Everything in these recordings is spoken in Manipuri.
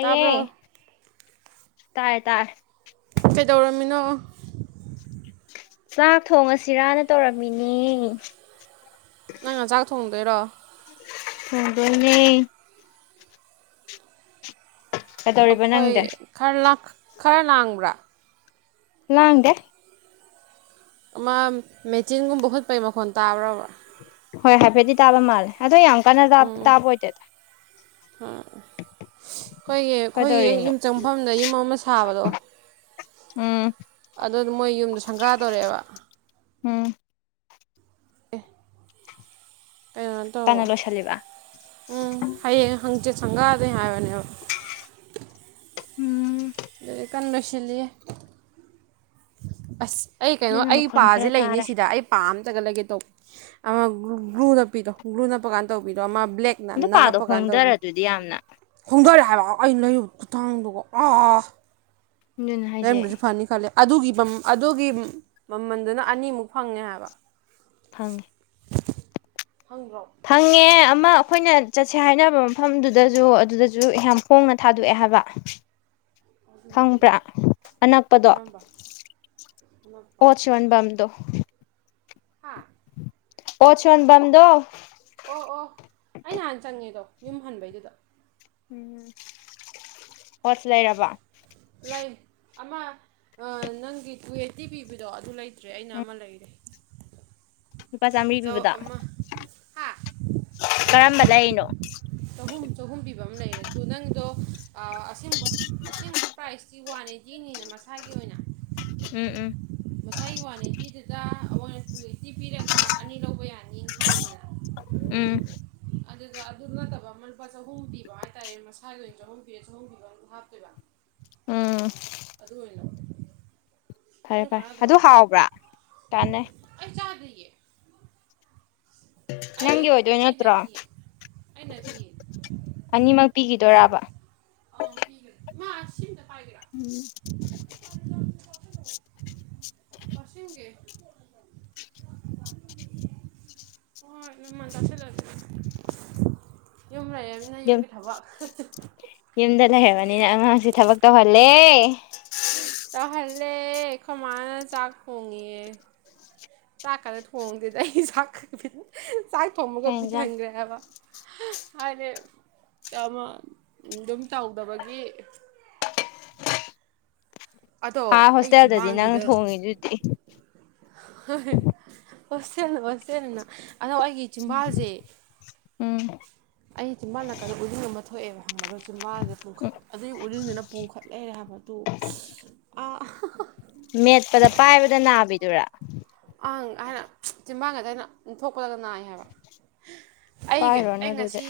ꯇꯥꯕꯔ‌ꯣ ꯇꯥꯏ ꯇꯥꯏ ꯀꯩꯗꯧꯔꯝꯃꯤꯅꯣ ꯆꯥꯛ ꯊꯣꯡꯉꯁꯤꯔꯅ ꯇꯧꯔꯝꯃꯤꯅꯤ ꯅꯪꯅ ꯆꯥꯛ ꯊꯣꯡꯗꯣꯏꯔꯣ ꯍꯗꯅꯦ ꯀꯩꯗꯧꯔꯤꯕ ꯅꯪꯗꯤ ꯑꯩꯈꯣꯏꯔ ꯈꯔ ꯂꯥꯡꯕ꯭ꯔꯥ ꯂꯥꯡꯗꯦ ꯑꯃ ꯃꯦꯆꯤꯟꯒꯨꯝꯕꯨꯠ ꯄꯩ ꯃꯈꯣꯟ ꯇꯥꯕ꯭ꯔꯕ ꯍꯣꯏ ꯍꯥꯏꯐꯦꯠꯇꯗꯤ ꯇꯥꯕ ꯃꯥꯜꯂꯦ ꯑꯗꯣ ꯌꯥꯝ ꯀꯟꯅ ꯇꯥꯕ ꯑꯣꯏꯗꯦꯗ ꯑꯥ ꯑꯩꯈꯣꯏꯒꯤ ꯑꯩꯈꯣꯏꯒꯤꯦꯛ ꯀꯩꯗꯧꯔꯤꯅꯣ ꯌꯨꯝ ꯆꯪꯐꯝꯗ ꯌꯨꯝ ꯑꯃ ꯁꯥꯕꯗꯣ ꯎꯝ ꯑꯗꯨ ꯃꯣꯏ ꯌꯨꯝꯗꯣ ꯁꯪꯒꯥ ꯇꯧꯔꯛꯑꯦꯕ ꯎꯝ ꯑꯥ ꯀꯩꯅꯣ ꯇꯧꯕ ꯀꯟꯅ ꯂꯣꯏꯁꯤꯜꯂꯤꯕ ꯎꯝ ꯍꯌꯦꯡ ꯍꯪꯆ ꯁꯪꯒꯥꯗ ꯍꯥꯏꯕꯅꯦꯕ ꯎꯝ ꯀꯟꯣꯁ ꯂꯦ ꯑꯁ ꯑꯩ ꯀꯩꯅꯣ ꯑꯗꯨꯅ ꯑꯩ ꯃꯈꯣꯟ ꯄꯁꯦ ꯈꯔ ꯂꯩꯅꯤ ꯇꯥꯔꯦ ꯁꯤꯗ ꯑꯩ ꯄꯥꯝ ꯆꯒꯠꯂꯒꯦ ꯇꯧꯕ ꯑꯃ ꯒ꯭ꯂꯨ ꯅꯞꯄꯤꯗꯣ ꯒ꯭ꯂꯨ ꯅꯞꯄ ꯀꯥꯟꯗ ꯇꯧꯕꯤꯗꯣ ꯑꯃ ꯑꯗꯨ ꯕ꯭ꯂꯦꯛꯅꯟꯅ ꯄꯥꯗꯣ ꯅꯞꯄ ꯀꯥꯟꯅ ꯍꯣꯡꯗꯔ ꯇꯧꯕꯅꯤ ꯑꯗꯨꯗꯤ ꯌꯥꯝꯅ ꯈꯣꯡꯗꯔꯦ ꯍꯥꯏꯕ ꯑꯩꯅ ꯂꯩꯔꯨꯕ ꯈꯨꯊꯥꯡꯗꯨꯒꯣ ꯑꯥ ꯑꯗꯨꯅ ꯍꯥꯏꯁꯦ ꯔꯝ꯭ꯔꯁꯨ ꯐꯅꯤ ꯈꯂꯦ ꯑꯗꯨꯒꯤ ꯑꯗꯨꯒꯤ ꯃꯃꯜꯗꯨꯅ ꯑꯅꯤꯃꯨꯛ ꯐꯪꯉꯦ ꯍꯥꯏꯕ ꯐꯪꯉꯤ ꯈꯪꯗ꯭ꯔꯣ ꯐꯪꯉꯦ ꯑꯃꯥ ꯑꯩꯈꯣꯏꯅ ꯆꯠꯁꯦ ꯍꯥꯏꯅꯕ ꯃꯐꯝꯗꯨꯗꯁꯨ ꯑꯗꯨꯗꯁꯨ ꯌꯥꯝ ꯍꯣꯡꯅ ꯊꯥꯗꯣꯛꯑꯦ ꯍꯥꯏꯕ ꯈꯪꯕ꯭ꯔꯥ ꯑꯅꯛꯄꯗꯣ ꯀꯔꯝꯕ ꯑꯅꯛꯄ ꯑꯣ ꯆ ꯋꯥꯟꯕꯝꯗꯣ ꯍꯥ ꯑꯣ ꯆꯣꯟꯕꯝꯗꯣ ꯑꯣ ꯑꯣ ꯑꯩ ꯅꯍꯥꯟ ꯆꯪꯉꯦꯗꯣ ꯌꯨꯝ ꯍꯟꯕꯩꯗꯨꯗ ꯎꯝ ꯍꯣꯁ ꯂꯩꯔꯕ ꯂꯩ ꯑꯃ ꯅꯪꯒꯤ ꯇꯨꯋꯇꯤ ꯄꯤꯕꯗꯣ ꯑꯗꯨ ꯂꯩꯇ꯭ꯔꯦ ꯑꯩꯅ ꯎꯝ ꯑꯃ ꯂꯩꯔꯦ ꯂꯨꯄꯥ ꯆꯥꯃꯔꯤ ꯆꯧ ꯄꯤꯕꯗ ꯑꯃ ꯍꯥ ꯀꯔꯝꯕ ꯂꯩꯔꯤꯅꯣ ꯆꯍꯨꯝ ꯆꯍꯨꯝ ꯄꯤꯕ ꯑꯃ ꯂꯩꯔꯦ ꯑꯗꯨꯗ ꯅꯪꯗꯣ ꯑꯁꯦꯡꯕ ꯑꯁꯦꯡꯕ ꯄ꯭ꯔꯥꯏꯖꯇꯤ ꯋꯥꯅꯤ ꯆꯅꯤꯅ ꯃꯁꯥꯒꯤ ꯑꯣꯏꯅ ꯎꯝ ꯎꯝ ꯉꯁꯥꯏꯒꯤ ꯋꯥꯟ ꯑꯩꯠꯇꯤꯗꯨꯗ ꯑꯩꯅ ꯇꯨ ꯑꯩꯠꯇꯤ ꯄꯤꯔꯒ ꯑꯅꯤ ꯂꯧꯕ ꯌꯥꯅꯤꯅ ꯍꯥꯏꯈꯔ ꯎꯝ ꯑꯗꯨꯗ ꯑꯗꯨ ꯅꯠꯇꯕ ꯑꯃ ꯂꯨꯄꯥ ꯆꯍꯨꯝ ꯄꯤꯕ ꯍꯥꯏꯇꯥꯔꯦ ꯃꯁꯥꯒꯤ ꯑꯣꯏꯅ ꯆꯍꯨꯝ ꯄꯤꯕ ꯆꯍꯨꯝ ꯄꯤꯕ ꯍꯥꯞꯇꯣꯏꯕ ꯎꯝ ꯑꯗ ꯀꯅꯣ ꯐꯔꯦ ꯐꯔꯦ ꯑꯗꯨ ꯍꯥꯎꯕ꯭ꯔꯥ ꯀꯥꯟꯅꯩ ꯑꯩ ꯆꯥꯗ꯭ꯔꯤꯌꯦ ꯑꯩ ꯅꯪꯒꯤ ꯑꯣꯏꯗꯣꯏ ꯑꯩ ꯅꯠꯇ꯭ꯔꯣ ꯅꯠꯇꯤꯌꯦ ꯑꯩ ꯅꯠꯇꯤꯌꯦ ꯑꯅꯤꯃꯛ ꯄꯤꯈꯤꯗꯣꯏꯔꯕ ꯑ ꯃꯥ ꯄꯥꯏꯒꯦꯔꯥ ꯎꯝ [unintelligible] [unintelligible] ꯌꯨꯝ ꯌꯨꯝꯒꯤ ꯊꯕꯛ ꯌꯨꯝꯗ ꯂꯩꯔꯕꯅꯤꯅ ꯑꯉꯥꯡꯁꯦ ꯊꯕꯛ ꯇꯧꯍꯜꯂꯦ [unintelligible] ꯇꯧꯍꯜꯂꯦ ꯑꯩꯈꯣꯏ ꯃꯥ ꯅ ꯆꯥꯛ ꯊꯣꯡꯏꯌꯦ ꯆꯥꯛ ꯈꯔ ꯊꯣꯡꯉꯗꯦꯗ ꯑꯩ ꯆꯥꯛ ꯆꯥꯛ ꯊꯣꯡꯕꯒ ꯀꯩ ꯕꯤꯠ ꯌꯦꯟꯁꯥꯡ ꯍꯟꯈ꯭ꯔꯦ ꯍꯥꯏꯕ ꯍꯥꯏꯗꯤ ꯑꯗꯨꯝ ꯆꯥꯎꯗꯕꯒꯤ ꯍꯥꯥ ꯑꯩ ꯍꯣꯁꯇꯦꯜꯗꯗꯤ ꯅꯪ ꯆꯤꯝꯕꯥꯟꯁꯤꯗ ꯊꯣꯡꯉꯤꯗꯨꯗꯤ ꯍꯣꯁꯇꯦꯜꯅ ꯍꯣꯁꯇꯦꯜꯅ ꯑꯗꯣ ꯑꯩꯒꯤ ꯆꯤꯝꯕꯥꯜꯁꯦ ꯎꯝ ꯑꯩ ꯆꯤꯝꯕꯥꯜ ꯅꯥꯀꯗ ꯎꯔꯤꯡ ꯑꯃ ꯊꯣꯛꯑꯦꯕ ꯉꯝꯃꯔꯣꯏ ꯆꯤꯝꯕꯥꯜꯁꯦ ꯄꯣꯝꯈꯠ ꯎꯝ ꯑꯗꯨꯏ ꯎꯔꯤꯡꯗꯨꯅ ꯄꯨꯡꯈꯠ ꯂꯩꯔꯦ ꯍꯥꯏꯕꯗꯨ ꯑ ꯃꯦꯠꯄꯗ ꯄꯥꯏꯕꯗ ꯅꯥꯕꯤꯗꯨꯔꯥ ꯍꯥꯏꯅ ꯆꯤꯟꯕꯥꯡꯒꯗ ꯑꯩꯅ ꯂꯤꯊꯣꯛꯄꯗ ꯅꯥꯏ ꯍꯥꯏꯕ ꯑꯩꯒꯤ ꯄꯥꯏꯔꯨꯔꯅꯨ ꯑꯩ ꯑꯗꯨꯗꯤ ꯉꯁꯤ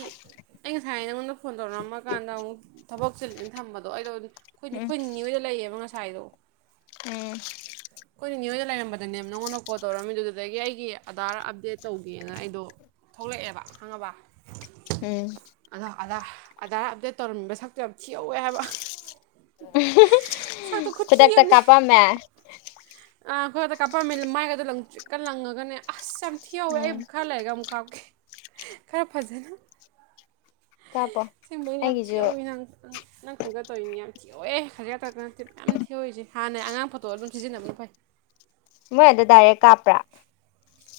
ꯑꯩ ꯉꯁꯥꯏ ꯅꯉꯣꯟꯗ ꯐꯣꯟ ꯇꯧꯔꯛꯝꯃꯀꯥꯟꯗ ꯑꯃꯨꯛ ꯊꯕꯛ ꯆꯤꯜꯂꯦꯅ ꯊꯝꯕꯗꯣ ꯑꯩꯗꯣ ꯍꯧꯖꯤꯛ ꯑꯩꯈꯣꯏ ꯎꯝ ꯈꯣꯏ ꯅꯤꯅꯤ ꯍꯣꯏꯗ ꯂꯩꯌꯦꯕ ꯉꯁꯥꯏꯗꯣ ꯎꯝ ꯂꯩꯔꯝꯕꯗꯅꯦ ꯅꯉꯣꯟꯗ ꯑꯃꯨꯛ ꯀꯣꯜ ꯇꯧꯔꯛꯑꯃꯤꯗꯨ ꯑꯗꯨꯗꯒꯤ ꯑꯩꯒꯤ ꯑꯙꯥꯔ ꯑꯞꯗꯦꯠ ꯇꯧꯗꯦꯅ ꯑꯩꯗꯣ ꯊꯣꯛꯂꯛꯑꯦꯕ ꯈꯪꯉꯕ ꯎꯝ ꯑꯗꯣ ꯑꯙꯥꯔ ꯑꯞꯗꯦꯠ ꯇꯧꯔꯝꯃꯤꯕ ꯁꯛꯇꯣ ꯌꯥꯝ ꯊꯤꯍꯧꯋꯦ ꯍꯥꯏꯕ ꯁꯛꯇꯣ ꯈꯨꯊꯤ ꯈꯨꯗꯛꯇ ꯀꯥꯞꯄꯝꯃꯦ ꯑ ꯈꯨꯗꯛꯇ ꯀꯥꯞꯂꯝꯃꯦ ꯃꯥꯏꯒꯗꯣ ꯂꯪ ꯇ꯭ꯔꯤꯛ ꯀ ꯂꯪꯉꯒꯅꯦ ꯑꯁ ꯌꯥꯝ ꯊꯤꯍꯧꯋꯦ ꯑꯩ ꯎꯝ ꯈꯔ ꯂꯩꯔꯒ ꯑꯃꯨꯛ ꯀꯥꯞꯀꯦ ꯈꯔ ꯐꯖꯅ ꯀꯥꯞꯄꯣ ꯑꯁꯦꯡꯕꯩ ꯌꯥꯝ ꯑꯩꯒꯤꯁꯨ ꯊꯤꯛꯍꯧꯋꯤ ꯅꯪ ꯅꯪ ꯈꯪꯗ ꯇꯧꯔꯤꯅꯤ ꯌꯥꯝ ꯊꯤꯛꯍꯧ ꯂꯣꯏꯔꯦ ꯈꯖꯤꯛꯈꯛꯇ ꯅꯠꯇꯦ ꯌꯥꯝ ꯊꯤꯍꯧꯔꯤꯁꯤ ꯍꯥꯟꯅꯩ ꯑꯉꯥꯡ ꯑꯣꯏꯕꯩ ꯇꯣ ꯑꯗꯨꯝꯁꯤꯖꯤꯟꯅꯕꯅ ꯐꯩ ꯃꯣꯏ ꯑꯗ ꯗꯥꯏꯔꯦꯛ ꯀꯥꯞꯄ꯭ꯔꯥ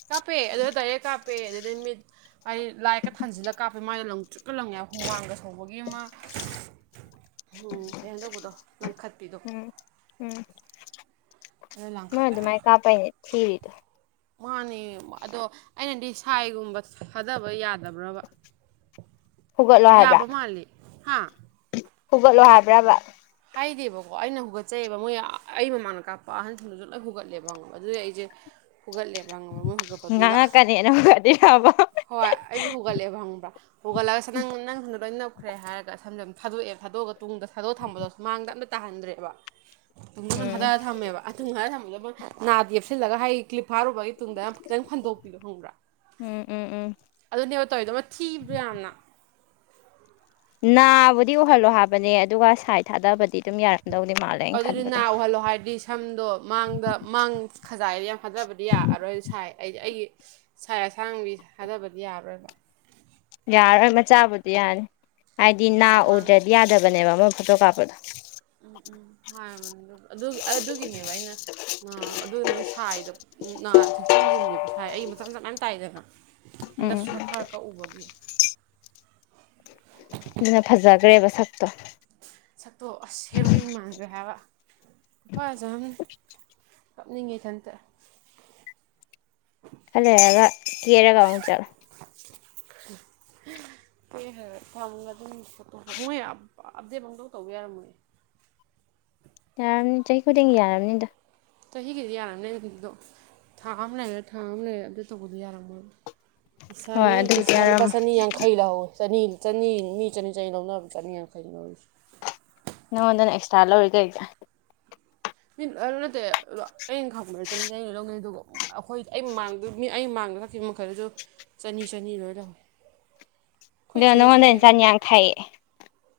ꯀꯥꯞꯄꯦ ꯑꯗꯨꯗ ꯗꯥꯏꯔꯦꯛ ꯀꯥꯄꯦ ꯑꯗꯨꯗ ꯃꯤꯠ ꯑꯩ ꯂꯥꯏꯛꯀ ꯊꯥꯟꯖꯤꯜꯂꯒ ꯀꯥꯞꯄꯒꯤ ꯃꯥꯏꯅ ꯂꯪ ꯆꯨꯠꯀ ꯂꯪꯉꯦ ꯍꯨꯃꯥꯡꯒ ꯁꯧꯕꯒꯤ ꯑꯃ ꯎꯝ ꯀꯩꯅꯣ ꯇꯧꯕꯗꯣ ꯂꯪꯈꯠꯄꯤꯗꯣ ꯎꯝ ꯎꯝ ꯑꯗꯨ ꯃꯣꯏ ꯂꯪꯈꯠꯂꯦ ꯍꯥꯏꯕ ꯑꯗꯨꯃꯥꯏꯅ ꯀꯥꯞꯄꯩꯅꯦ ꯊꯤꯔꯤꯗꯣ ꯃꯥꯅꯦ ꯑꯗꯣ ꯑꯩꯅꯗꯤ ꯁꯥꯏꯒꯨꯝꯕ ꯊꯥꯗꯕ ꯌꯥꯗꯕ꯭ꯔꯕ ꯍꯧꯒꯠꯂꯣ ꯌꯥꯕ ꯃꯥꯂꯦ ꯍꯥꯥ ꯍꯨꯒꯠꯂꯣ ꯍꯥꯏꯕ꯭ꯔꯕ ꯍꯥꯏꯗꯦꯕꯀꯣ ꯑꯩꯅ ꯍꯨꯒꯠꯆꯩꯑꯕ ꯃꯣꯏ ꯑꯩ ꯃꯃꯥꯡꯗ ꯀꯥꯞꯄ ꯑꯍꯟꯁꯤꯡꯅꯁꯨ ꯂꯣꯏ ꯍꯨꯒꯠꯂꯦꯕ ꯑꯗꯨꯗꯤ ꯑꯩꯁꯦ ꯍꯨꯒꯠꯂꯦꯕ ꯉ ꯍꯨꯒꯠꯄꯗꯨꯗ ꯉꯥꯡꯉꯛꯀꯅꯦꯅ ꯍꯧꯒꯠꯂꯤꯔꯕ ꯍꯣꯏ ꯑꯩꯁꯨ ꯍꯧꯒꯠꯂꯛꯦꯕ ꯍꯪꯕ꯭ꯔꯥ ꯍꯧꯒꯠꯂꯒꯁꯨ ꯅꯪ ꯊꯣꯛꯈ꯭ꯔꯦ ꯍꯥꯏꯔꯒ ꯁꯝ ꯁꯝ ꯊꯥꯗꯣꯛꯑꯦ ꯊꯥꯗꯣꯛꯑꯒ ꯇꯨꯡꯗ ꯊꯥꯗꯣꯛ ꯊꯝꯕꯗꯣ ꯁꯨ ꯃꯥꯡꯗ ꯑꯝꯇ ꯇꯥꯍꯟꯗ꯭ꯔꯦꯕ ꯇꯨꯡꯗꯨꯗ ꯎꯝ ꯊꯥꯗꯔ ꯊꯝꯃꯦꯕ ꯑꯊꯪ ꯍꯊꯔ ꯊꯝꯕꯗꯣꯏ ꯅꯥꯗ ꯌꯦꯞꯁꯤꯜꯂꯒ ꯑꯩ ꯀ ꯐꯥꯔꯨꯕꯒꯤ ꯇꯨꯡꯗ ꯈꯤꯇꯪ ꯐꯟꯗꯣꯛꯄꯤꯌꯣ ꯈꯪꯕ꯭ꯔꯥ ꯎꯝ ꯎꯝ ꯎꯝ ꯑꯗꯨꯅꯦꯕ ꯇꯧꯋꯤꯗꯣ ꯑꯃ ꯊꯤꯕ꯭ꯔꯣ ꯌꯥꯝꯅ ꯅꯥꯕꯨꯗꯤ ꯎꯍꯜꯂꯣ ꯍꯥꯏꯕꯅꯦ ꯑꯗꯨꯒ ꯁꯥꯏꯠ ꯊꯥꯗꯕꯗꯤ ꯑꯗꯨꯝ ꯌꯥꯔꯛ ꯑꯗꯨꯗꯤ ꯅꯥ ꯎꯍꯜꯂꯣ ꯍꯥꯏꯔꯗꯤ ꯁꯝꯗꯣ ꯃꯥꯡꯗ ꯃꯥꯡ ꯈꯖꯥꯏꯗꯤ ꯌꯥꯝ ꯐꯖꯕꯗꯤ ꯌꯥꯔꯔꯣꯏ ꯁꯥꯏ ꯑꯩ ꯑꯩꯒꯤ ꯁꯥ ꯑꯁꯥꯡꯕꯤ ꯊꯥꯗꯕꯗꯤ ꯌꯥꯔꯣꯏꯕ ꯌꯥꯔꯣꯏ ꯃꯆꯥꯕꯨꯗꯤ ꯌꯥꯅꯤ ꯍꯥꯏꯗꯤ ꯃꯆꯥ ꯅꯥ ꯃꯥꯡ ꯎꯗ꯭ꯔꯗꯤ ꯌꯥꯗꯕꯅꯦꯕ ꯑꯃ ꯐꯣꯇꯣ ꯀꯥꯞꯄꯗꯣ ꯎꯝ ꯎꯝ ꯍꯥꯏꯅꯤ ꯑꯗꯨꯒꯤꯅꯦꯕ ꯑꯩꯅ ꯑꯗꯨ ꯅꯣꯏ ꯁꯥꯏꯗ ꯉꯥ ꯊꯦꯛꯆꯤꯟꯈꯤꯕꯅꯦꯕ ꯁꯥꯏ ꯑꯩ ꯃꯇꯝ ꯆ ꯃꯅ ꯇꯥꯏꯗꯅ ꯎꯝ ꯍꯟꯗꯁꯨ ꯍꯥꯛ ꯈꯥꯔ ꯈꯥ ꯎꯕꯒꯤ ꯑꯗꯨꯅ ꯐꯖꯈ꯭ꯔꯦꯕ ꯁꯛꯄ ꯁꯛꯇꯣꯛ ꯑꯁ ꯍꯦꯔꯣꯏꯟ ꯃꯥꯟꯈ꯭ꯔꯦ ꯍꯥꯏꯕ ꯐꯖꯝ ꯍꯥꯞꯅꯤꯡꯉꯤ ꯊꯇ ꯍꯜꯂꯣ ꯌꯥꯒ ꯀꯦꯔꯒꯥꯎ ꯆꯣ [unintelligible] ꯀꯦꯔꯦꯒꯥ ꯑꯗꯨꯝ ꯃꯣꯏ ꯑꯞꯗꯦꯗꯃꯨꯗꯧ ꯇꯧꯕ ꯌꯥꯔ ꯃꯣꯏ [unintelligible] ꯌꯥꯔꯕꯝꯅꯤ ꯆꯍꯤ ꯈꯨꯗꯤꯡꯒꯤ ꯌꯥꯔꯕꯅꯤꯗ ꯆꯍꯤꯒꯤꯗꯤ ꯌꯥꯔꯝꯃꯦ ꯍꯧꯖꯤꯗꯣ ꯊꯥ ꯑꯃ ꯂꯩꯔꯦ ꯊꯥ ꯑꯃ ꯂꯩꯔꯦ ꯑꯝꯗ ꯇꯧꯕꯗꯣ ꯌꯥꯔꯝꯃꯦꯕ ꯍꯣꯏ ꯄꯁꯥꯅꯤ ꯑꯗꯨꯕꯨꯗꯤ ꯄꯤꯁꯥ ꯌꯥꯔꯝꯃꯣꯏ ꯄꯁꯅꯤ ꯌꯥ ꯈꯩ ꯂꯣ ꯆꯅꯤ ꯆꯅꯤ ꯃꯤ ꯆꯅꯤ ꯆꯅꯤ ꯂꯧꯅꯕ ꯆꯅꯤ ꯌꯥꯈꯩ ꯂꯧꯔꯤꯁꯦ ꯅꯪꯉꯣꯟꯗꯅ ꯑꯦꯛꯁꯇ꯭ꯔꯥ ꯂꯧꯔꯤ ꯀꯩꯁ ꯃꯤ ꯅꯠꯇꯦ ꯑꯗꯣ ꯑꯩꯅ ꯈꯪꯕ ꯆꯠꯅꯤꯡꯁ ꯑꯩꯅ ꯂꯧꯅꯤꯩ ꯑꯗꯨꯒ ꯑꯩꯈꯣꯏꯗꯤ ꯑꯩ ꯑꯩꯥꯡꯦ ꯃꯈꯜꯁꯨ ꯆꯅꯤ ꯆꯅꯤ ꯂꯣꯏ ꯂꯧ ꯑꯗꯣ ꯅꯉꯣꯟꯗ ꯏꯟꯁꯥꯡꯅꯤ ꯌꯥꯡꯈꯥꯏꯌꯦ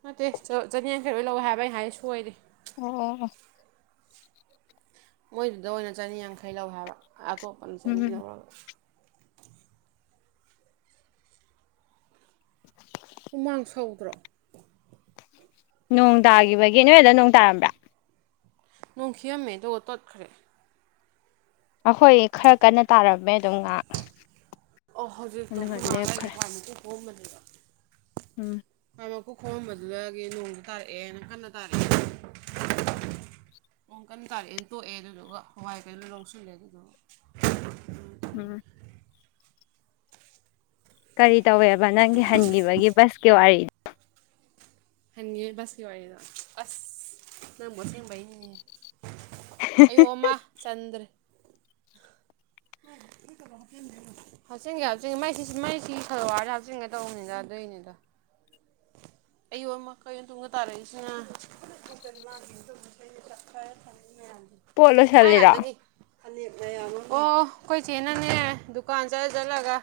ꯅꯠꯇꯦ ꯆꯅꯤꯌꯥꯡꯈꯩ ꯂꯣꯏ ꯂꯧꯑꯣ ꯍꯥꯏꯕ ꯑꯩ ꯍꯥꯏ ꯁꯣꯏꯔꯦ ꯑꯣ ꯃꯣꯏꯗꯨꯗ ꯑꯣꯏꯅ ꯆꯅꯤꯌꯥꯡꯈꯩ ꯂꯧ ꯍꯥꯏꯕ ꯑꯇꯣꯞꯄꯅ ꯆꯅꯤ ꯎꯝ ꯂꯧꯔꯒ ꯎꯨꯃꯥꯡ ꯁꯧꯗ꯭ꯔꯣ ꯅꯣꯡ ꯇꯥꯈꯤꯕꯒꯤ ꯑꯦꯅꯤꯋꯔꯗ ꯅꯣꯡ ꯇꯥꯔꯝꯕ꯭ꯔꯥ ꯅꯣꯡꯈꯤꯑꯝꯃꯦ ꯑꯗꯨꯒ ꯇꯣꯠꯈ꯭ꯔꯦ ꯑꯩꯈꯣꯏ ꯈꯔ ꯀꯟꯅ ꯇꯥꯔꯝꯃꯦ ꯑꯗꯨꯝ ꯉꯥꯏꯍꯥꯛ ꯑꯣ ꯍꯧꯖꯤꯛꯇꯣ ꯑꯗꯨꯒ ꯍꯃꯥꯡꯉꯥꯏꯒꯤ ꯂꯦꯞꯈ꯭ꯔꯦ ꯐꯃꯤꯁ ꯍꯣꯡꯝꯕꯅꯦꯕ ꯎꯝ ꯈꯣꯝꯕꯗꯨꯗꯒꯤ ꯅꯣꯡꯁꯨ ꯇꯥꯔꯛꯑꯦꯅ ꯀꯟꯅ ꯇꯥꯔꯛꯑꯦ ꯀꯟ ꯇꯥꯔꯛꯑꯦꯅ ꯇꯣꯛꯑꯦ ꯑꯗꯨꯗꯨꯒ ꯍꯋꯥꯏ ꯀꯩꯅꯣ ꯂꯧꯁꯤꯜꯂꯦ ꯑꯗꯨꯗꯨ ꯎꯝ ꯀꯔꯤ ꯇꯧꯋꯦꯕ ꯅꯪꯒꯤ ꯍꯟꯈꯤꯕꯒꯤ ꯕꯁꯀꯤ ꯋꯥꯔꯤ ꯍꯥꯏꯅꯤ ꯋꯥꯔꯤꯗ ꯑꯁ ꯅꯪꯒꯣꯁꯦꯡꯕꯅꯤ ꯑꯩꯌꯨ ꯑꯃ ꯆꯟꯗ꯭ꯔꯦ ꯍꯥꯛꯆꯤꯟꯒ ꯍꯥꯞꯆꯤꯟꯦ ꯃꯩ ꯁꯤ ꯃꯩꯁꯤ ꯈꯂꯋꯥꯔꯁꯤ ꯍꯥꯞꯆꯤꯟꯒꯦ ꯇꯧꯕꯅꯤꯗ ꯑꯗꯨꯏꯅꯤꯗ [unintelligible] ꯑꯩꯌꯣꯟꯕ ꯀꯩ ꯇꯨꯡꯕ ꯇꯥꯔꯛꯏꯁꯤꯅ ꯃꯥꯏ ꯄꯣꯂꯣꯁꯂꯔꯥ ꯉꯥꯛꯇꯅꯤ ꯑꯣ ꯑꯩꯈꯣꯏ ꯆꯦꯅꯅꯦ ꯗꯨꯀꯥꯟ ꯆꯠꯂ ꯆꯠꯂꯒ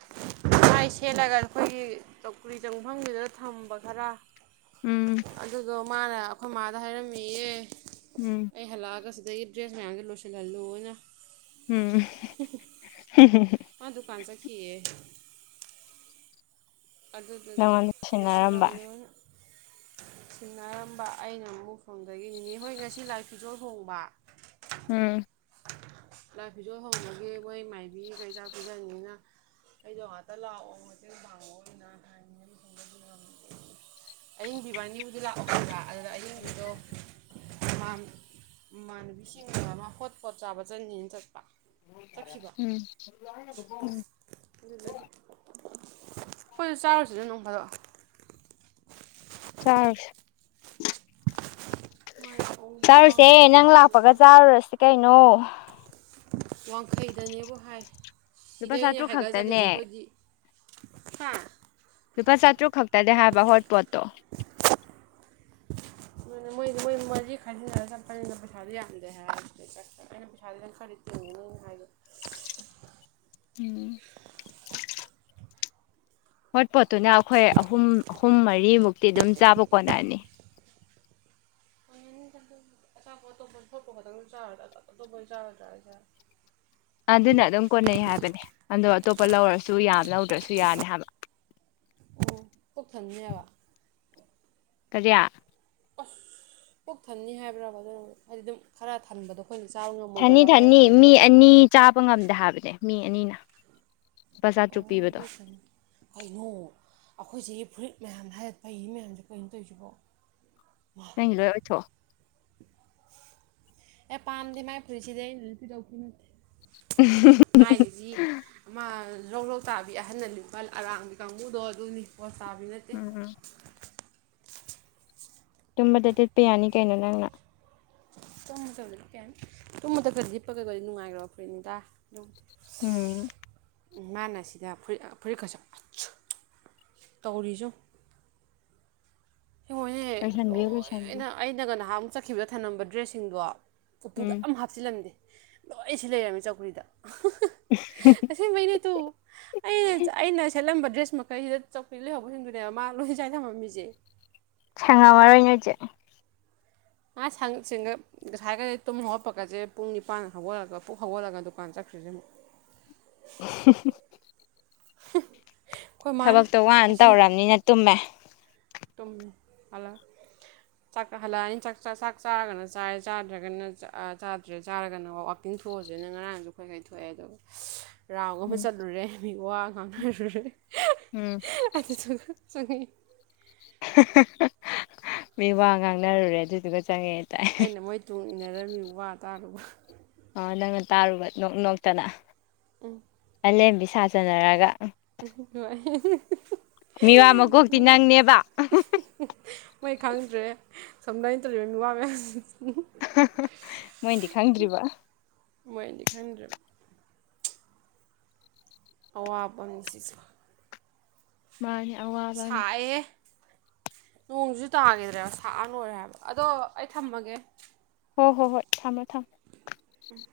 ꯁꯦꯠꯂꯒ ꯑꯩꯈꯣꯏꯒꯤ ꯆꯧꯀꯔꯤꯗ ꯆꯪꯐꯝꯗꯨꯗ ꯊꯝꯕ ꯈꯔ ꯎꯝ ꯑꯗꯨꯗꯣ ꯃꯥꯅ ꯑꯩꯈꯣꯏ ꯃꯥꯗ ꯍꯥꯏꯔꯝꯃꯤꯌꯦ ꯎꯝ ꯑꯩ ꯍꯜꯂꯛꯑꯒ ꯁꯤ ꯑꯗꯒꯤ ꯗ꯭ꯔꯦꯁ ꯃꯌꯥꯝꯁꯣ ꯂꯣꯏꯁꯤꯜꯍꯜꯂꯨꯅ ꯎꯝ ꯀꯥ ꯗꯨꯀꯥꯟ ꯆꯠꯈꯤꯑꯦ ꯑꯗꯨꯗꯨꯗꯤ ꯅꯪꯉꯣꯟꯗ ꯂꯣꯏꯁꯤꯟꯅꯔꯝꯕ ꯂꯣꯏꯁꯂꯨ ꯁꯤꯟꯅꯔꯝꯕ ꯑꯩꯅ ꯃꯨꯛꯐꯝꯗꯒꯤꯅꯤꯅꯦ ꯍꯣꯏ ꯉꯁꯤ ꯂꯥꯏ ꯐꯤꯖꯣꯜ ꯍꯣꯡꯕ ꯎꯝ ꯂꯥꯏ ꯐꯤꯖꯣꯜ ꯍꯣꯡꯕꯒꯤ ꯃꯣꯏ ꯃꯥꯏꯕꯤ ꯀꯩ ꯆꯥꯛ ꯄꯨꯖꯅꯤꯡꯉꯤꯅ ꯑꯩꯗꯣ ꯉꯥꯛꯇ ꯂꯥꯛꯑꯣ ꯃꯇꯦꯡ ꯄꯥꯡꯉꯑꯣ [inaudible] ꯑꯌꯤꯡꯕꯤ ꯕꯥꯅꯤꯕꯨꯗꯤ ꯂꯥꯛꯑꯣ ꯍꯥꯏꯕ꯫ [unintelligible] ꯃꯃꯥꯟ ꯃꯃꯥꯅꯕꯤꯁꯤꯡ ꯑꯃ ꯍꯣꯠ ꯄꯣꯠ ꯆꯥꯕ ꯆꯠꯅꯤꯅ ꯆꯠꯄ꯫ ꯆꯠꯈꯤꯕ ꯎꯝ ꯎꯝ ꯑꯗꯨꯗꯒꯤ ꯈꫭꯏꯁꯨ ꯆꯥꯔꯨꯁꯤꯅ ꯅꯣꯡ ꯐꯥꯗꯣꯛ꯫ ꯆꯥꯔꯨꯁꯤ꯫ ꯃꯣꯏꯅ ꯆꯥꯔꯨꯁꯦ ꯅꯪ ꯂꯥꯛꯄꯒ ꯆꯥꯔꯨꯔꯁꯤ ꯀꯩꯅꯣ꯫ ꯋꯥꯡꯈꯩꯗꯅꯦꯕꯨ ꯍꯥꯏ ꯂꯨꯄꯥ ꯁꯤꯗꯩꯅꯦ ꯆꯥꯇ꯭ꯔꯨꯛ ꯍꯥꯏꯒꯠꯆꯠꯂꯤꯁꯦ ꯈꯛꯇꯅꯦ ꯑꯩꯈꯣꯏꯗꯤ꯫ ꯁꯍꯥ ꯂꯨꯄꯥ ꯆꯥꯇ꯭ꯔꯨꯛ ꯈꯛꯇꯅꯦ ꯍꯥꯏꯕ ꯍꯣꯠꯄꯣꯠꯇꯣ꯫ ꯃꯣꯏꯅ ꯃꯣꯏ ꯃꫭꯏ ꯃꯔꯤ ꯈꯥꯏꯖꯤꯟꯅꯔꯒ ꯆꯠꯄꯅꯤꯅ ꯄꯩꯁꯥꯗꯤ ꯌꯥꯝꯗꯦ ꯍꯥꯏꯩꯅ ꯑꯎꯅ ꯄꯩꯁꯥꯗꯨꯅ ꯈꯔꯗꯤ ꯇꯤꯡꯒꯅꯤꯅ ꯍꯥꯏꯕ꯫ ꯎꯝ ꯍꯣꯠꯄꯣꯠꯇꯨꯅ ꯑꯩꯈꯣꯏ ꯑꯍꯨꯝ ꯑꯍꯨꯝ ꯃꯔꯤꯃꯨꯛꯇꯤ ꯑꯗꯨꯝ ꯆꯥꯕ ꯀꯣꯅꯅꯤ꯫ [inaudible] ꯑꯆꯥꯄꫭꯠꯇꫭ ꯍꫭꯠꯄꫭꯠꯇꫭ ꯈꯇꯪ ꯆꯥꯒꯗ꯭ꯔ ꯑꯇꫭꯞꯄꯁꯨ ꯆꯥꯔꫭꯏꯗꯔ ꯍꯥꯏꯁꯦ꯫ ꯑꯗꯨꯅ ꯑꯗꯨꯝ ꯀꯣꯟꯅꯩ ꯍꯥꯏꯕꯅꯤ ꯑꯗꯣ ꯑꯇꯣꯞꯄ ꯂꯧꯔꯁꯨ ꯌꯥꯝ ꯂꯧꯗ꯭ꯔꯁꯨ ꯌꯥꯅꯤ ꯍꯥꯏꯕ꯫ ꯑꯣ ꯄꯨꯛ ꯊꯟꯅꯤ ꯍꯥꯏꯕ꯫ ꯀꯔꯤꯌꯥ꯫ ꯑꯁ ꯄꯨꯛ ꯊꯟꯅꯤ ꯍꯥꯏꯕ꯭ꯔꯕ ꯑꯗꯨꯅ ꯍꯥꯏꯗꯤ ꯑꯗꯨꯝ ꯈꯔ ꯊꯟꯕꯗꯣ꯫ ꯑꯩꯈꯣꯏꯅ ꯆꯥꯕ ꯉꯝꯃꯣꯏꯗꯕ ꯈꯔ ꯊꯟꯅꯤ-ꯊꯟꯅꯤ ꯀꯩꯅꯣ ꯃꯤ ꯇꯧꯕꯗꯣ ꯑꯅꯤ ꯆꯥꯕ ꯉꯝꯗꯦ ꯍꯥꯏꯕꯅꯦ ꯃꯤ ꯑꯅꯤꯅ꯫ ꯂꯨꯄꯥ ꯆꯥꯇ꯭ꯔꯨꯛ ꯑꯣ ꯄꯤꯕꯗꯣ [inaudible] ꯀꯩꯅꯣ ꯑꯩꯈꯣꯏ ꯆꯦꯒꯤ ꯐꯨꯔꯤꯠ ꯃꯌꯥꯝꯅ ꯍꯥꯏꯔꯠ ꯄꯩ ꯃꯌꯥꯝꯁꯦ ꯀꯩꯅꫭ ꯇꯧꯔꯤꯁꯤꯕꯣ꯫ ꯅꯪꯒꯤ ꯂꯣꯏ ꯑꯣꯏꯊꯣꯛꯑꯣ꯫ ꯑꯦ ꯄꯥꯥꯝꯗꯦ ꯃꯥꯏ ꯐꯨꯔꯤꯠꯁꯤꯗꯤ ꯑꯩꯅ ꯂꯤꯠꯄꯤꯗꯧꯁꯨ ꯅꯠꯇꯦ꯫ ꯉꯥꯏꯔꯤꯁꯤ ꯑꯃ ꯂꯧ-ꯂꯧ ꯇꯥꯕꯤ ꯑꯍꯟꯅ ꯂꯤꯠꯄ ꯑꯔꯥꯡꯕꯤ ꯀꯥꯡꯕꯨꯗꯣ ꯑꯗꯨꯅꯤ ꯄꯣꯁꯠ ꯇꯥꯕꯤ ꯅꯠꯇꯦ꯫ ꯎꯝ ꯎꯝ ꯇꯨꯝꯕꯗ ꯇꯤꯠꯄ ꯌꯥꯅꯤ ꯀꯩꯅꯣ ꯅꯪꯅ꯫ [inaudible] ꯇꯨꯝꯕꯗꯀ ꯂꯤꯠꯄꯒꯒ ꯑꫭꯏꯔꯗꯤ ꯅꯨꯡꯉꯥꯏꯈ꯭ꯔꯕ ꯐꯨꯔꯤꯠꯅꯤꯗꯥ ꯑꯗꯨꯝ꯫ ꯎꯝ ꯃꯥꯅ ꯁꯤꯗ ꯐꯨꯔꯤ ꯐꯨꯔꯤꯠ ꯈꯁꯪꯠ ꯇꯧꯔꯤꯖꯦꯌꯧ꯫ ꯍꯈꯣꯏꯅꯦ ꯂꯣꯏꯁꯟꯕꯤꯌꯨ ꯂꯣꯏꯁꯟꯕꯤꯌꯨ ꯂꯣꯏꯅ ꯑꯩꯅꯒ ꯅꯍꯥꯟ ꯆꯠꯈꯤꯕꯗ ꯊꯅꯝꯕ ꯗ꯭ꯔꯦꯁꯁꯤꯡꯗꯣ ꯎꯄꯨꯗ ꯎꯝ ꯑꯃ ꯍꯥꯞꯆꯤꯜꯂꯝꯗꯦ ꯂꯣꯏ ꯁꯤ ꯂꯩꯔꯝꯃꯤ ꯆꯧꯀ꯭ꯔꯤꯗ꯫ ꯑꯁꯦꯡꯕꯩꯩꯅꯦ ꯇꯨ ꯑꯩꯅ ꯑꯩꯅ ꯁꯦꯠꯂꯝꯕ ꯗ꯭ꯔꯦꯁ ꯃꯈꯩꯁꯤꯗ ꯆꯧꯀ꯭ꯔꯤꯗ ꯂꯩꯍꯧꯕꯁꯤꯡꯗꯨꯅꯦꯕ ꯃꯥ ꯂꯣꯏꯅ ꯆꯥꯏ ꯊꯝꯃꯝꯃꯤꯁꯦ꯫ ꯁꯦꯡꯑꯝꯑꯔꫭꯏ ꯅꫭꯏ ꯆꯦ꯫ [unintelligible] ꯉꯁꯥꯏꯒ ꯇꯨꯝ ꯍꯧꯒꯠꯄꯒꯁꯦ ꯄꯨꯡ ꯅꯤꯄꯥꯟ ꯍꯧꯒꯠꯂꯒ ꯄꯨꯛ ꯍꯧꯒꯠꯂꯒ ꯗꯨꯀꯥꯟ ꯆꯠ [unintelligible] [unintelligible] ꯑꯩꯈꯣꯏ ꯃꯥꯅ ꯊꯕꯛꯇꯣ ꯋꯥꯅ ꯉꯁꯤ ꯇꯧꯔꯕꯅꯤꯅ ꯇꯨꯝꯃꯦ꯫ ꯇꯨꯝꯃꯦ ꯍꯂꯛꯑ꯫ ꯆꯥꯥꯛꯀ ꯍꯜꯂꯛꯑꯅꯤ ꯆꯥꯛ ꯆꯥꯔꯒꯅ ꯆꯥꯔꯦ ꯆꯥꯗ꯭ꯔꯒꯅ ꯆꯥꯗ꯭ꯔꯦ ꯆꯥꯔꯒꯅ ꯋꯥꯥꯛꯀꯤꯡ ꯆꯊꯣꯛꯑꯁꯤꯅ ꯉꯔꯥꯡꯁꯨ ꯈꯣꯏ ꯊꯣꯛꯑꯦ ꯑꯗꯨꯝ ꯔꯥꯎ ꯑꯃ ꯎꯝ ꯆꯠꯂꯨꯔꯦ ꯃꯤ ꯋꯥ ꯉꯥꯡꯅꯔꯨꯔꯦ꯫ ꯎꯝ ꯆꯪꯏ ꯃꯤ ꯋꯥ ꯉꯥꯡꯅꯔꯨꯔꯦ ꯑꯗꯨꯏꯗꯨꯒ ꯆꯪꯉꯛꯑꯦ꯫ ꯇꯥꯏ ꯑꯩꯅ ꯃꯣꯏ ꯇꯨꯡ ꯏꯟꯅꯔꯝꯃꯤ ꯋꯥ ꯇꯥꯔꯨꯕ꯫ ꯑꫭ ꯅꯪꯅ ꯇꯥꯔꯨꯕ ꯅꯣꯛ ꯅꯣꯛꯇꯅ꯫ ꯎꯝ ꯃꯥꯂꯦꯝꯕꯤ ꯁꯥꯖꯅꯔꯒ꯫ [unintelligible] ꯃꯤꯋꯥ ꯃꯀꯣꯛꯇꯤ ꯅꯪꯅꯦꯕ ꯇꯧꯅꯣ ꯃꯤꯋꯥ ꯉꯥꯡꯅꯁꯦ ꯑꯍꯍ ꯃꯣꯏꯗꯤ ꯈꯪꯗ꯭ꯔꯤꯕ ꯃꯣꯏꯗꯤ ꯈꯪꯗ꯭ꯔꯤꯕ ꯑꯋꯥꯕꯅꯦꯁꯤꯁꯨ ꯃꯥ ꯌꯥ ꯁꯥꯏꯑꯦ ꯅꯣꯡꯖꯁꯨ ꯇꯥꯈꯤꯗ꯭ꯔꯦꯕ ꯁꯥꯖꯅ ꯂꯣꯏꯔꯦ ꯍꯥꯏꯕ ꯑꯗꯣ ꯑꯩ ꯊꯝꯃꯒꯦ ꯍꯣꯏ ꯍꯣ ꯍꯣꯏ ꯊꯝꯃꯣ ꯊꯝꯃꯣ ꯎꯝ